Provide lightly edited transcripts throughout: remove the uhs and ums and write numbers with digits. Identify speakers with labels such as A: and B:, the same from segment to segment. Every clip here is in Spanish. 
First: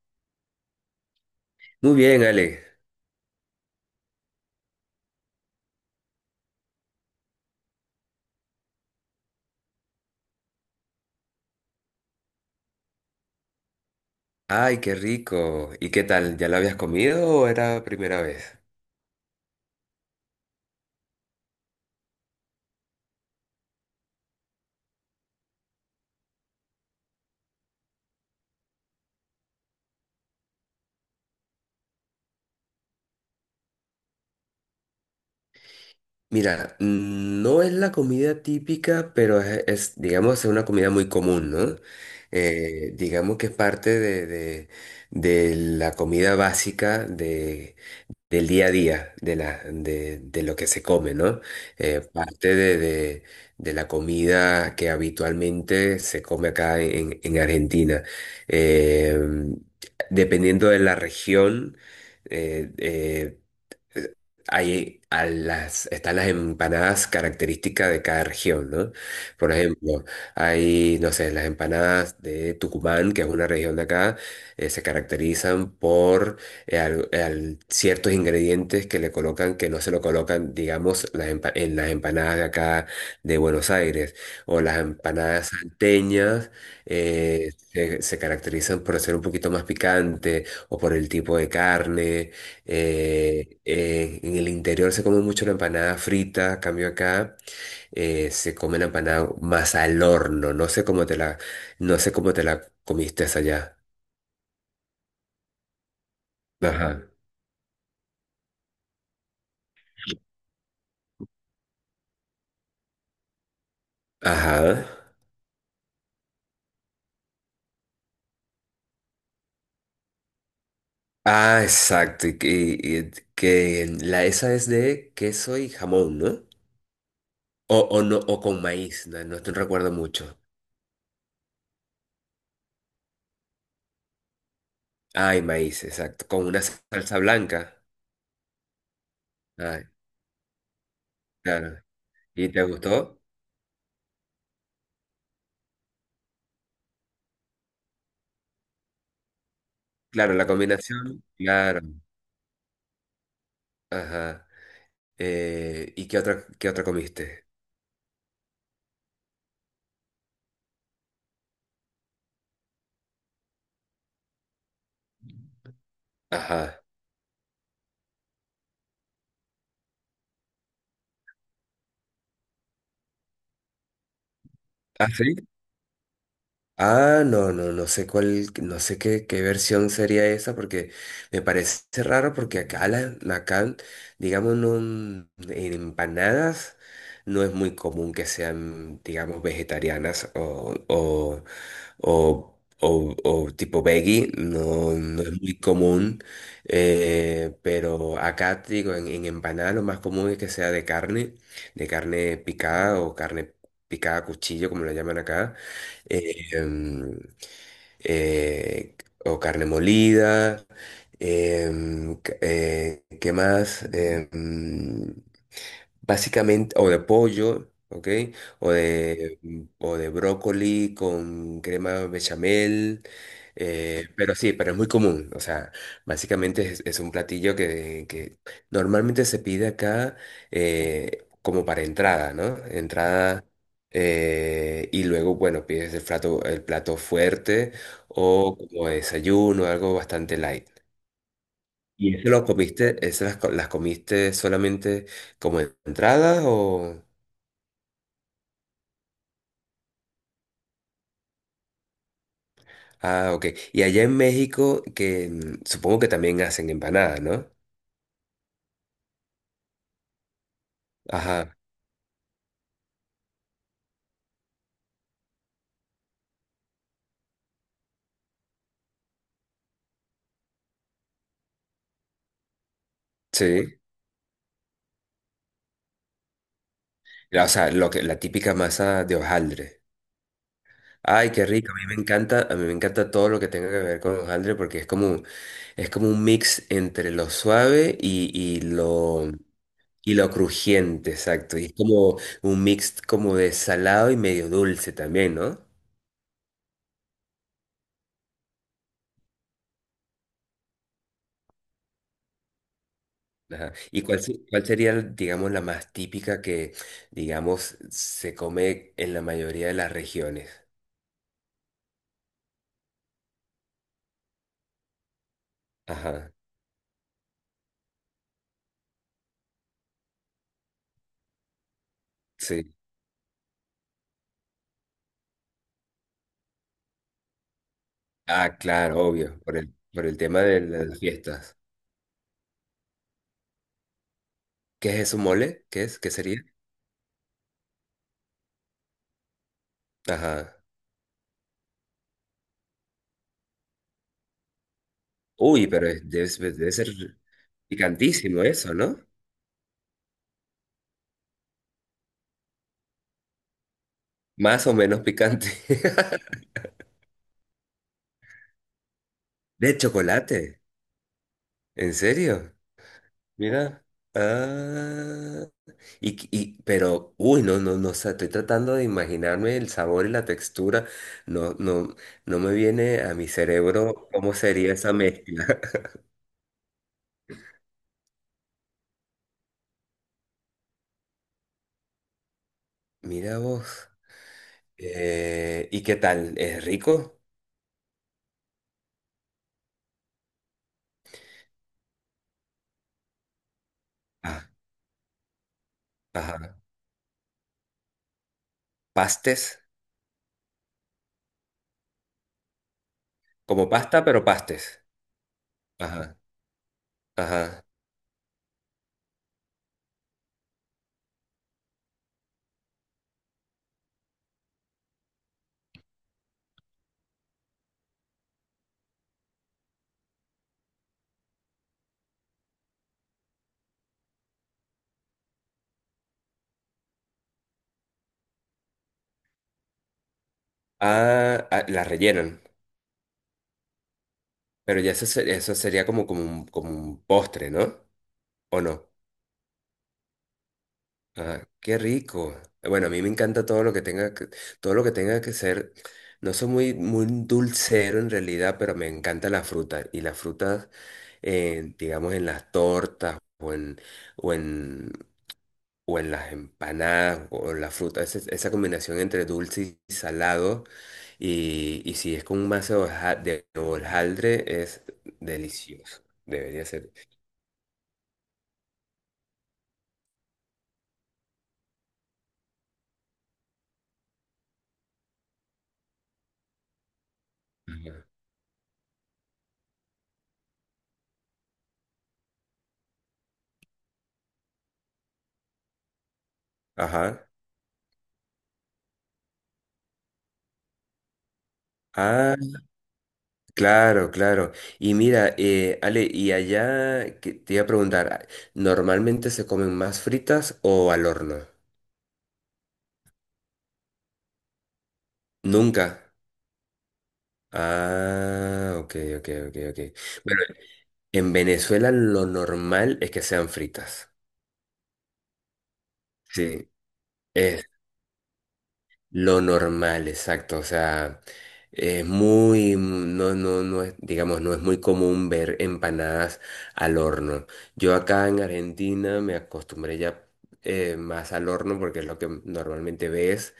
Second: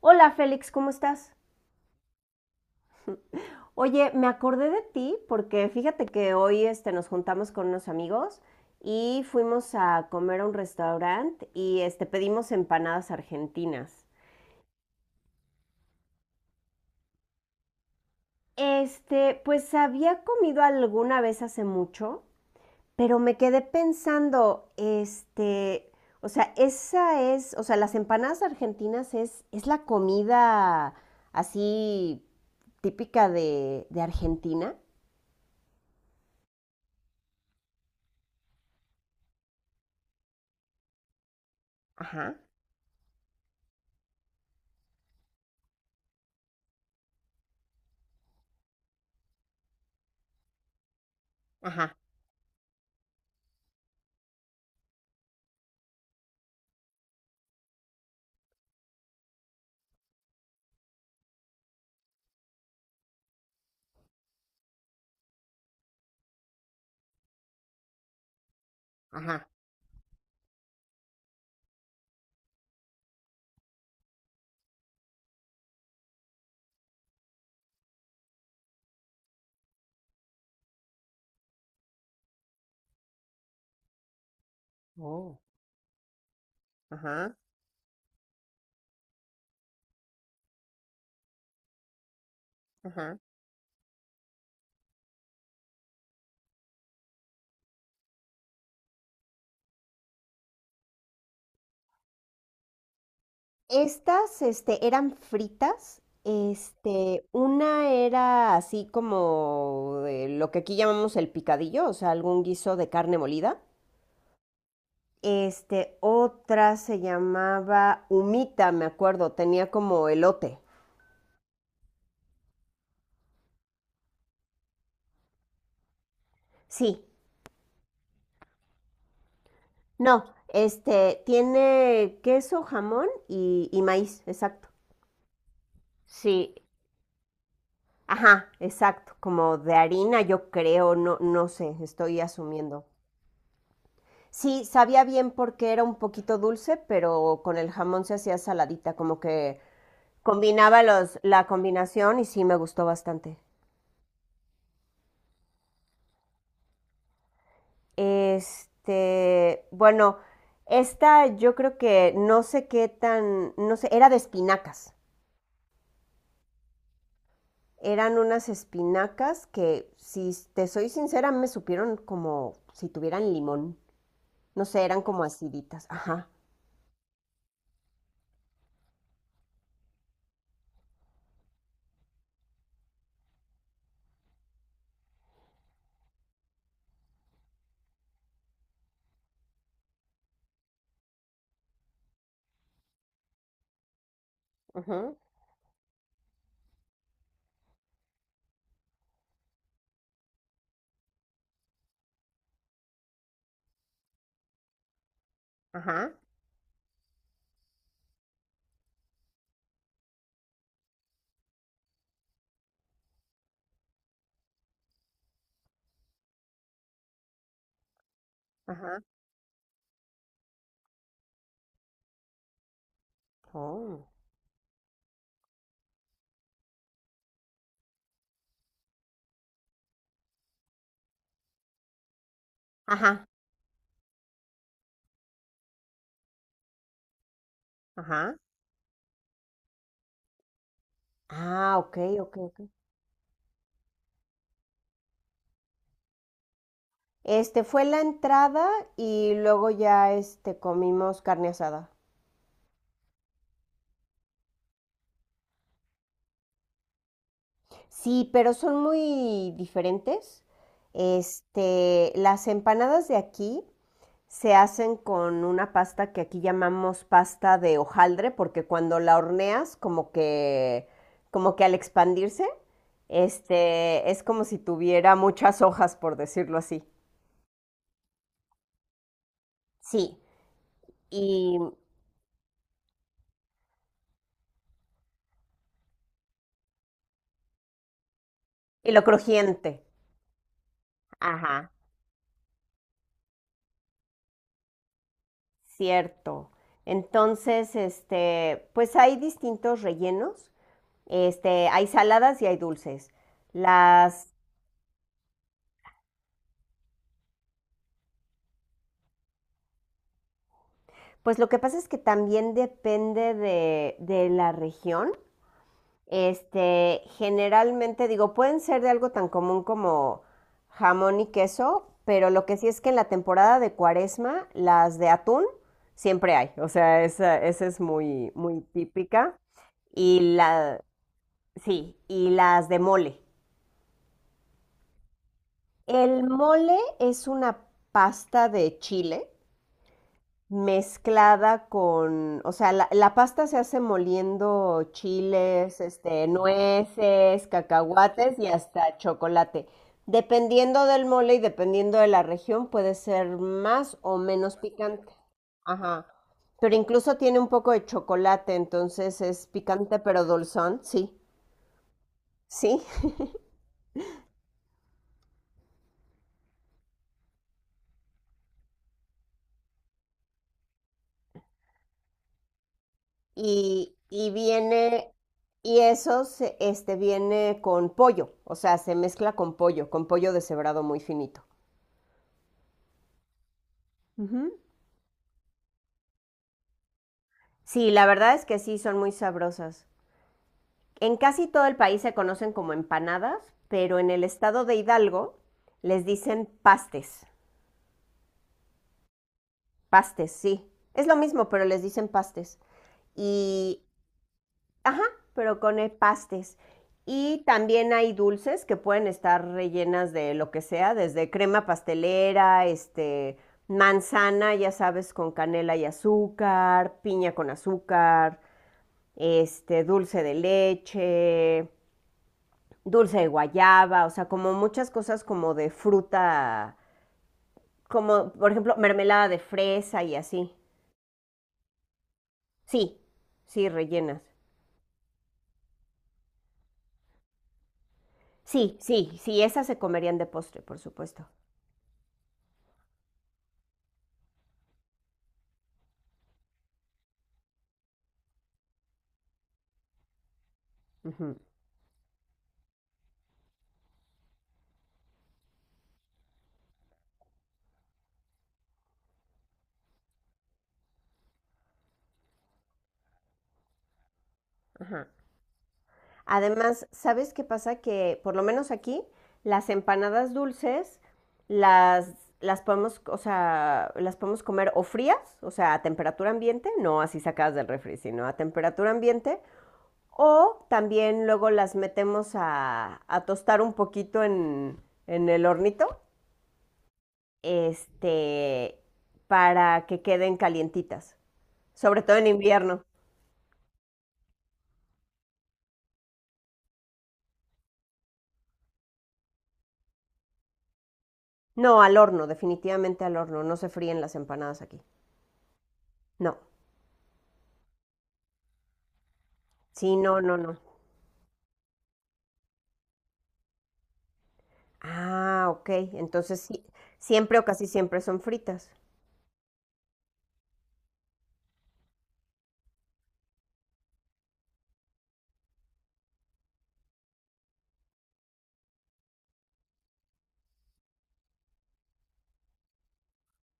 A: Hola Félix, ¿cómo estás?
B: Muy bien, Ale.
A: Oye, me acordé de ti porque fíjate que hoy nos juntamos con unos amigos y fuimos a comer a un restaurante y pedimos empanadas argentinas.
B: Ay, qué rico. ¿Y qué tal? ¿Ya lo habías comido o era primera vez?
A: Pues había comido alguna vez hace mucho, pero me quedé pensando, o sea, o sea, las empanadas argentinas es la comida así típica de Argentina.
B: Mira, no es la comida típica, pero digamos, es una comida muy común, ¿no?
A: Ajá,
B: Digamos que es parte de la comida básica de, del día a día, de lo que se come, ¿no?
A: ajá.
B: Parte de la comida que habitualmente se come acá en Argentina. Eh, dependiendo de la región, eh, eh, hay a las, están las empanadas características de cada región, ¿no?
A: Ajá.
B: Por ejemplo, hay, no sé, las empanadas de Tucumán, que es una región de acá, se caracterizan por ciertos ingredientes que le colocan, que no se lo colocan, digamos, en las empanadas de acá de Buenos Aires. O las
A: Oh.
B: empanadas salteñas
A: Ajá,
B: se caracterizan por ser un poquito más picante o por el tipo de carne.
A: ajá.
B: En el interior se come mucho la empanada frita, a cambio acá se come la empanada más al horno. No sé cómo te la, no sé cómo te la comiste esa allá.
A: Estas, eran fritas.
B: Ajá.
A: Una era así como de lo que aquí llamamos el picadillo, o sea, algún guiso de carne molida.
B: Ajá.
A: Otra se llamaba humita, me acuerdo, tenía como elote.
B: Ah, exacto. Y que la esa es de queso y jamón, ¿no?
A: Sí,
B: O no, o con maíz, no, no te recuerdo mucho.
A: no, tiene queso, jamón y maíz, exacto.
B: Ay, maíz, exacto. Con
A: Sí,
B: una salsa blanca.
A: ajá, exacto, como de
B: Ay,
A: harina, yo creo, no, no sé,
B: claro.
A: estoy
B: ¿Y te
A: asumiendo.
B: gustó?
A: Sí, sabía bien porque era un poquito dulce, pero con el jamón se hacía saladita, como que
B: Claro, la
A: combinaba
B: combinación.
A: la
B: Claro.
A: combinación y sí me gustó bastante.
B: Ajá. ¿Y qué otra comiste?
A: Bueno, esta yo creo que no sé qué tan, no sé, era de espinacas.
B: Ajá.
A: Eran unas espinacas que, si te soy sincera, me supieron como si tuvieran limón. No sé, eran
B: ¿Ah,
A: como
B: sí?
A: aciditas. Ajá.
B: Ah, no, no, no sé cuál, no sé qué, qué versión sería esa, porque me parece raro porque acá, digamos, no, en empanadas no es muy común que sean, digamos, vegetarianas o, o tipo veggie, no,
A: Ujú.
B: no es muy común. Pero acá te digo, en empanada lo más común es que sea de carne picada o carne picada a cuchillo, como la llaman acá.
A: Ajá.
B: eh, em, eh, o carne molida. ¿Qué más? Básicamente, o de pollo, ¿ok?
A: Ajá.
B: O de brócoli con crema bechamel.
A: Oh.
B: Pero sí, pero es muy común. O sea, básicamente es un platillo que normalmente se pide acá como para entrada, ¿no?
A: Ajá.
B: Entrada. Y luego, bueno, pides el plato fuerte
A: Ajá.
B: o como desayuno, algo bastante light.
A: Ah, ok,
B: ¿Y eso
A: ok,
B: lo
A: ok.
B: comiste, esas las, co- Las comiste solamente como entrada o...?
A: Este fue la entrada y luego ya comimos carne asada.
B: Ah, ok. Y allá en México, que supongo que también hacen empanada, ¿no?
A: Sí, pero son muy diferentes.
B: Ajá,
A: Las empanadas de aquí se hacen con una pasta que aquí llamamos pasta de hojaldre, porque cuando la horneas, como que al expandirse,
B: sí.
A: es como si tuviera muchas hojas, por decirlo así.
B: O sea, lo que, la típica masa de hojaldre.
A: Sí,
B: Ay, qué
A: y,
B: rico. A mí me encanta, a mí me encanta todo lo que tenga que ver con hojaldre porque es como un mix entre lo suave y, y
A: y lo
B: lo,
A: crujiente.
B: y lo crujiente, exacto. Y
A: Ajá.
B: es como un mix como de salado y medio dulce también, ¿no?
A: Cierto. Entonces, pues hay distintos rellenos. Hay saladas y hay dulces.
B: Ajá. ¿Y cuál,
A: Las,
B: se- Cuál sería, digamos, la más típica que, digamos, se come en la mayoría de las regiones?
A: pues lo que pasa es que también depende de la región.
B: Ajá,
A: Generalmente digo, pueden ser de algo tan común como jamón y queso, pero lo que sí
B: sí.
A: es que en la temporada de Cuaresma, las de atún siempre hay. O sea, esa es muy,
B: Ah,
A: muy
B: claro,
A: típica.
B: obvio, por el
A: Y
B: tema de
A: la,
B: las fiestas.
A: sí, y las de mole.
B: ¿Qué es eso, mole? ¿Qué es? ¿Qué
A: El
B: sería?
A: mole es una pasta de chile
B: Ajá.
A: mezclada con, o sea, la pasta se hace moliendo
B: Uy,
A: chiles,
B: pero es- debe, ser debe ser
A: nueces, cacahuates
B: picantísimo
A: y
B: eso,
A: hasta
B: ¿no?
A: chocolate. Dependiendo del mole y dependiendo de la región, puede ser más o menos
B: Más o menos
A: picante.
B: picante.
A: Ajá. Pero incluso tiene un poco de chocolate, entonces es
B: De
A: picante pero
B: chocolate,
A: dulzón, sí,
B: ¿en serio?
A: sí.
B: Mira. Ah. Pero, uy, no, no, no, o sea, estoy tratando de imaginarme el sabor y la textura. No, no, no me viene a mi
A: y,
B: cerebro
A: y
B: cómo sería esa
A: viene,
B: mezcla.
A: y eso se- este, viene con pollo, o sea, se mezcla con pollo deshebrado muy finito.
B: Mira vos.
A: Ujú.
B: ¿Y qué tal? ¿Es rico?
A: Sí, la verdad es que sí, son muy sabrosas. En casi todo el país se conocen como empanadas, pero en el
B: Ah,
A: estado de Hidalgo les dicen
B: ajá.
A: pastes.
B: Pastes.
A: Pastes, sí. Es lo mismo, pero les dicen pastes.
B: Como
A: Y
B: pasta, pero pastes.
A: Ajá, pero con
B: Ajá,
A: pastes. Y
B: ajá.
A: también hay dulces que pueden estar rellenas de lo que sea, desde crema pastelera, manzana, ya sabes, con canela y azúcar, piña con azúcar, dulce de leche, dulce de guayaba, o sea, como muchas cosas como de fruta, como por ejemplo mermelada de fresa y así.
B: Ah, ah, la rellenan.
A: Sí, sí, rellenas.
B: Pero eso sería como, como un postre, ¿no? ¿O
A: Sí,
B: no?
A: sí, sí, esas se comerían de postre, por supuesto.
B: Ah, qué rico. Bueno, a mí me encanta todo lo que tenga que, todo lo que tenga que ser. No soy muy, muy dulcero en realidad, pero me encanta la fruta. Y las frutas,
A: Ujú,
B: digamos, en las tortas o en, o en las empanadas o en la fruta, esa combinación entre dulce y salado. Y si es con un mazo de de hojaldre, es
A: ajá.
B: delicioso. Debería
A: Además,
B: ser.
A: ¿sabes qué pasa? Que por lo menos aquí las empanadas dulces las, las podemos, o sea, las podemos comer o frías, o sea, a temperatura ambiente, no así sacadas del
B: Ujú.
A: refri, sino a temperatura ambiente, o también luego las metemos a tostar un poquito en el hornito,
B: Ajá.
A: este, para que queden calientitas, sobre todo en
B: Ah,
A: invierno.
B: claro, claro. Y mira, Ale, y allá que te iba a preguntar, ah, ¿normalmente se comen más fritas o al horno?
A: No, al horno, definitivamente al horno, no se fríen las empanadas aquí.
B: Nunca.
A: No.
B: Ah, ok, ok, ok, ok.
A: Sí, no, no,
B: Bueno,
A: no.
B: en Venezuela lo normal es que sean fritas.
A: Ah, ok. Entonces sí,
B: Sí.
A: siempre o casi siempre son fritas.
B: Lo normal, exacto. O sea, es muy, no, no, no es, digamos, no es muy común ver empanadas al horno. Yo acá en Argentina me acostumbré ya más al horno porque es lo que normalmente ves.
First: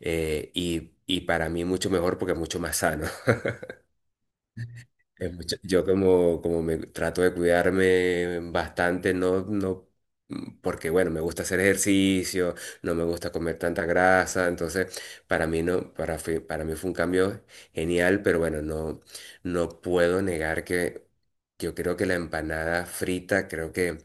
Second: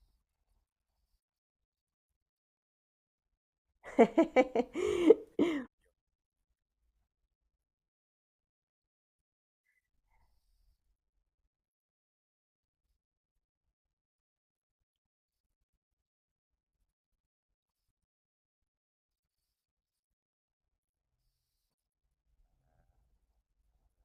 B: Y para mí mucho mejor porque es mucho más sano. Yo como, como me trato de cuidarme bastante, no, no, porque bueno, me gusta hacer ejercicio, no me gusta comer tanta grasa, entonces para mí no, para mí fue un cambio genial, pero bueno, no, no puedo negar que yo creo que la empanada frita, creo que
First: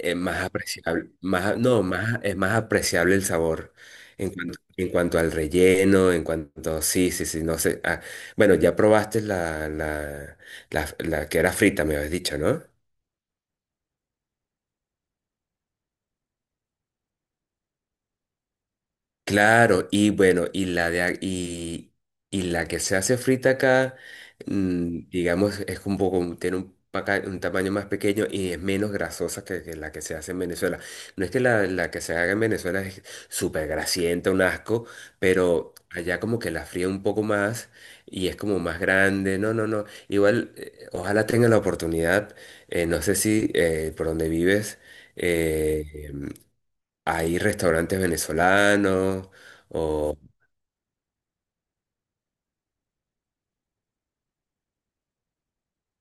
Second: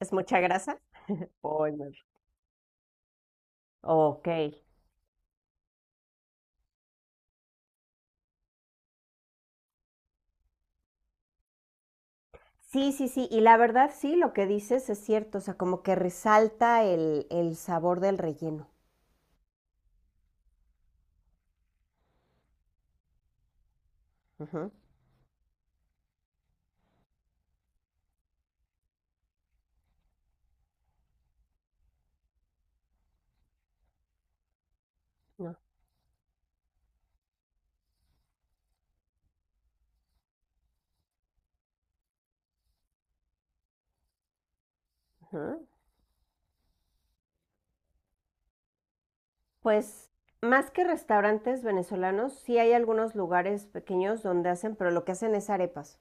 A: ¿Es mucha
B: más
A: grasa?
B: apreciable, más, no,
A: Spoiler.
B: más, es más apreciable el sabor
A: Ok.
B: en cuanto al relleno, en cuanto, sí, sí, sí, no sé. Bueno, ya probaste la que era frita, me habías dicho, ¿no?
A: Sí, sí, sí. Y la verdad, sí, lo que dices es cierto. O sea, como que resalta el sabor del relleno.
B: Claro, y bueno, y la de, a- y la que se hace frita acá,
A: Ujú,
B: digamos, es un poco, tiene un tamaño más pequeño y es menos grasosa que la que se hace en Venezuela. No es que la que se haga en Venezuela es súper grasienta, un asco,
A: no,
B: pero allá como que la fría un poco más y es como más grande. No, no, no. Igual, ojalá tenga la oportunidad, no sé si por donde vives
A: ujú.
B: eh, hay restaurantes venezolanos
A: Pues
B: o...
A: más que restaurantes venezolanos, sí hay algunos lugares pequeños donde hacen, pero lo que hacen es arepas.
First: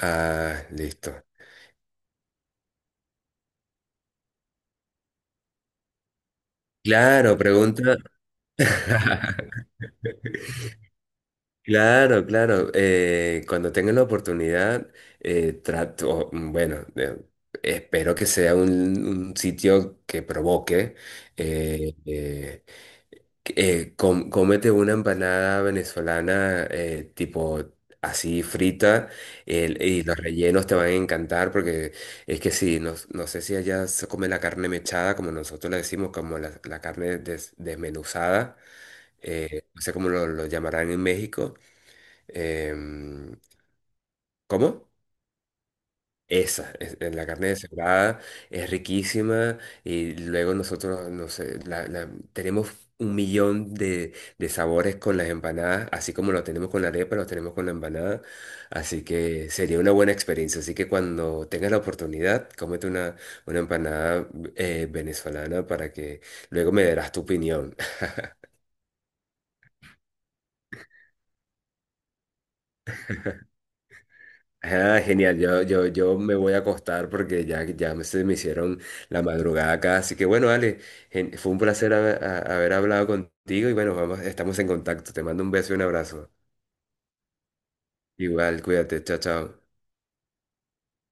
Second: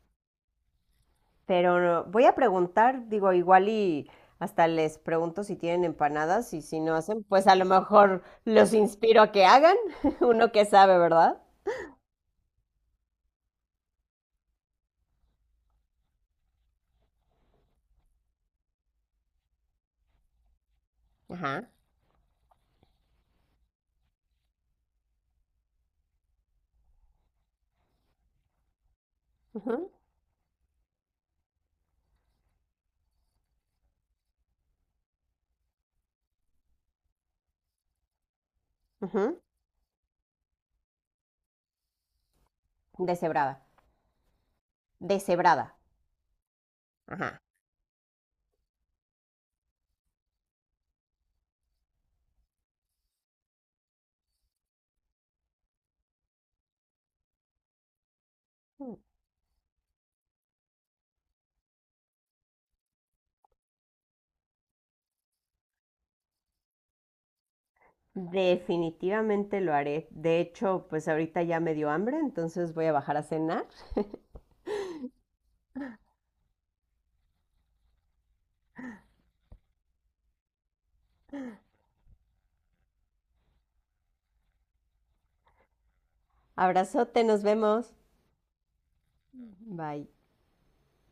B: Ah, listo.
A: Pero voy a preguntar, digo, igual y hasta les pregunto si tienen empanadas y si no hacen,
B: Claro,
A: pues a lo
B: pregunta.
A: mejor los inspiro a que hagan, uno que sabe, ¿verdad?
B: Claro, claro. Cuando tenga la oportunidad, bueno, espero que sea un sitio que provoque
A: Ajá.
B: eh, eh, cómete una empanada venezolana tipo así frita
A: Ujú,
B: y los rellenos te van a encantar porque es que sí, no, no sé si allá se come la carne mechada, como nosotros le decimos, como la carne desmenuzada.
A: ujú.
B: No sé cómo lo llamarán en México. em,
A: Deshebrada.
B: ¿Cómo?
A: Deshebrada.
B: Esa, es la
A: Ajá.
B: carne de cebada, es riquísima. Y luego nosotros, no sé, tenemos un millón de sabores con las empanadas, así como lo tenemos con la arepa, lo tenemos con la empanada, así que sería una buena experiencia. Así que cuando tengas la oportunidad, cómete una empanada venezolana, para que luego me darás tu opinión.
A: Definitivamente lo haré. De hecho, pues ahorita ya me dio hambre, entonces voy a bajar a cenar.
B: Ah, genial, yo me voy a acostar porque ya, se me hicieron la madrugada acá. Así que bueno, Ale, fue un placer haber hablado contigo y bueno, vamos, estamos en contacto. Te mando un beso y un abrazo.
A: Abrazote, nos vemos.
B: Igual, cuídate, chao, chao.
A: Bye.